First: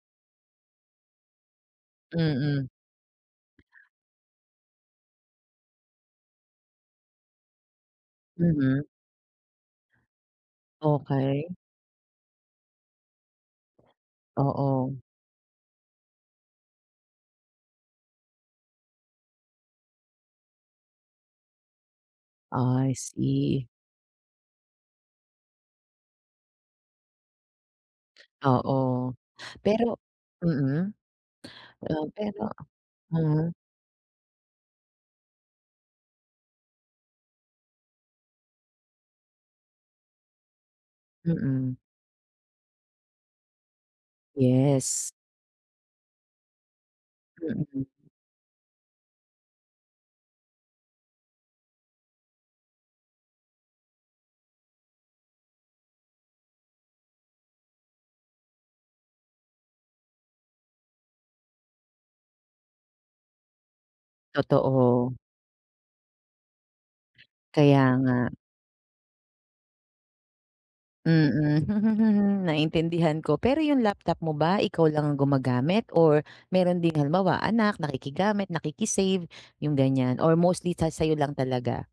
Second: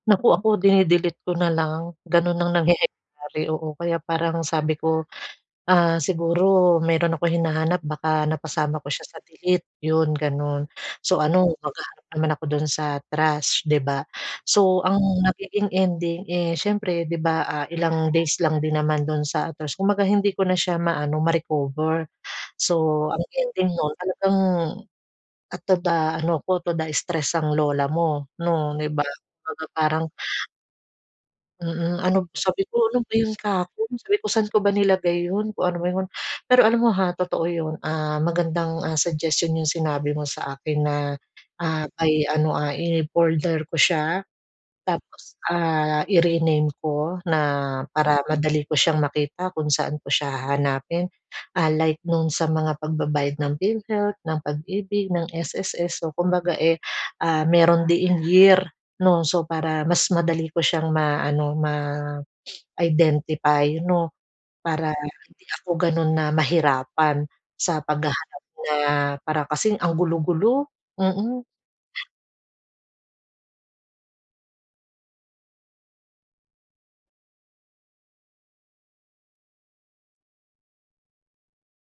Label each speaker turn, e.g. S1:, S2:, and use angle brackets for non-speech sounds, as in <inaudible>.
S1: Naku ako dini-delete ko na lang, ganon ang
S2: Mm.
S1: nangyayari oo kaya parang sabi ko, ah, siguro meron akong hinahanap baka napasama
S2: Mm.
S1: ko siya sa delete 'yun ganun, so ano
S2: Okey.
S1: maghahanap naman ako dun sa trash 'di ba. So ang
S2: Oo.
S1: nagiging ending, eh, siyempre di ba, ah, ilang days lang din naman dun sa trash kumbaga hindi ko na siya maano ma-recover,
S2: I
S1: so ang
S2: see.
S1: ending no'n talagang, at toda ano ko toda stress ang lola mo 'no, 'di ba,
S2: Oo,
S1: kumbaga
S2: pero
S1: parang
S2: mm.
S1: Mm,
S2: Ah
S1: ano b
S2: pero
S1: sabi ko, "ano ba 'yun
S2: mm.
S1: kahapon," sabi ko, "Saan ko ba nilagay 'yun kung ano ba ''yun," pero alam mo, ha, totoo yun, ah, magandang, ah, suggestion 'yung sinabi mo sa akin na,
S2: Mm.
S1: ah, by ano, ah, in folder ko siya,
S2: Yes.
S1: tapos, ah, i-rename ko na
S2: Mm.
S1: para madali ko siyang makita kung saan ko siya hahanapin, ah, like nung sa mga pagbabayad ng Philhealth, ng Pag-ibig, ng SSS so kumbaga, eh, ah, meron din in year 'no so para mas madali ko siyang maano ma-identify <sniffs> 'no, para
S2: Totoo.
S1: hindi ako ganon na mahirapan
S2: Kaya
S1: sa
S2: nga.
S1: paghahanap na para kasing ang gulo-gulo, mm.
S2: Mm, <chuckles> naintindihan ko, pero 'yung laptop mo ba ikaw lang gumagamit or meron ding halimbawa anak nakikigamit, nakiki-save 'yung ganiyan or mostly sa sayo lang talaga?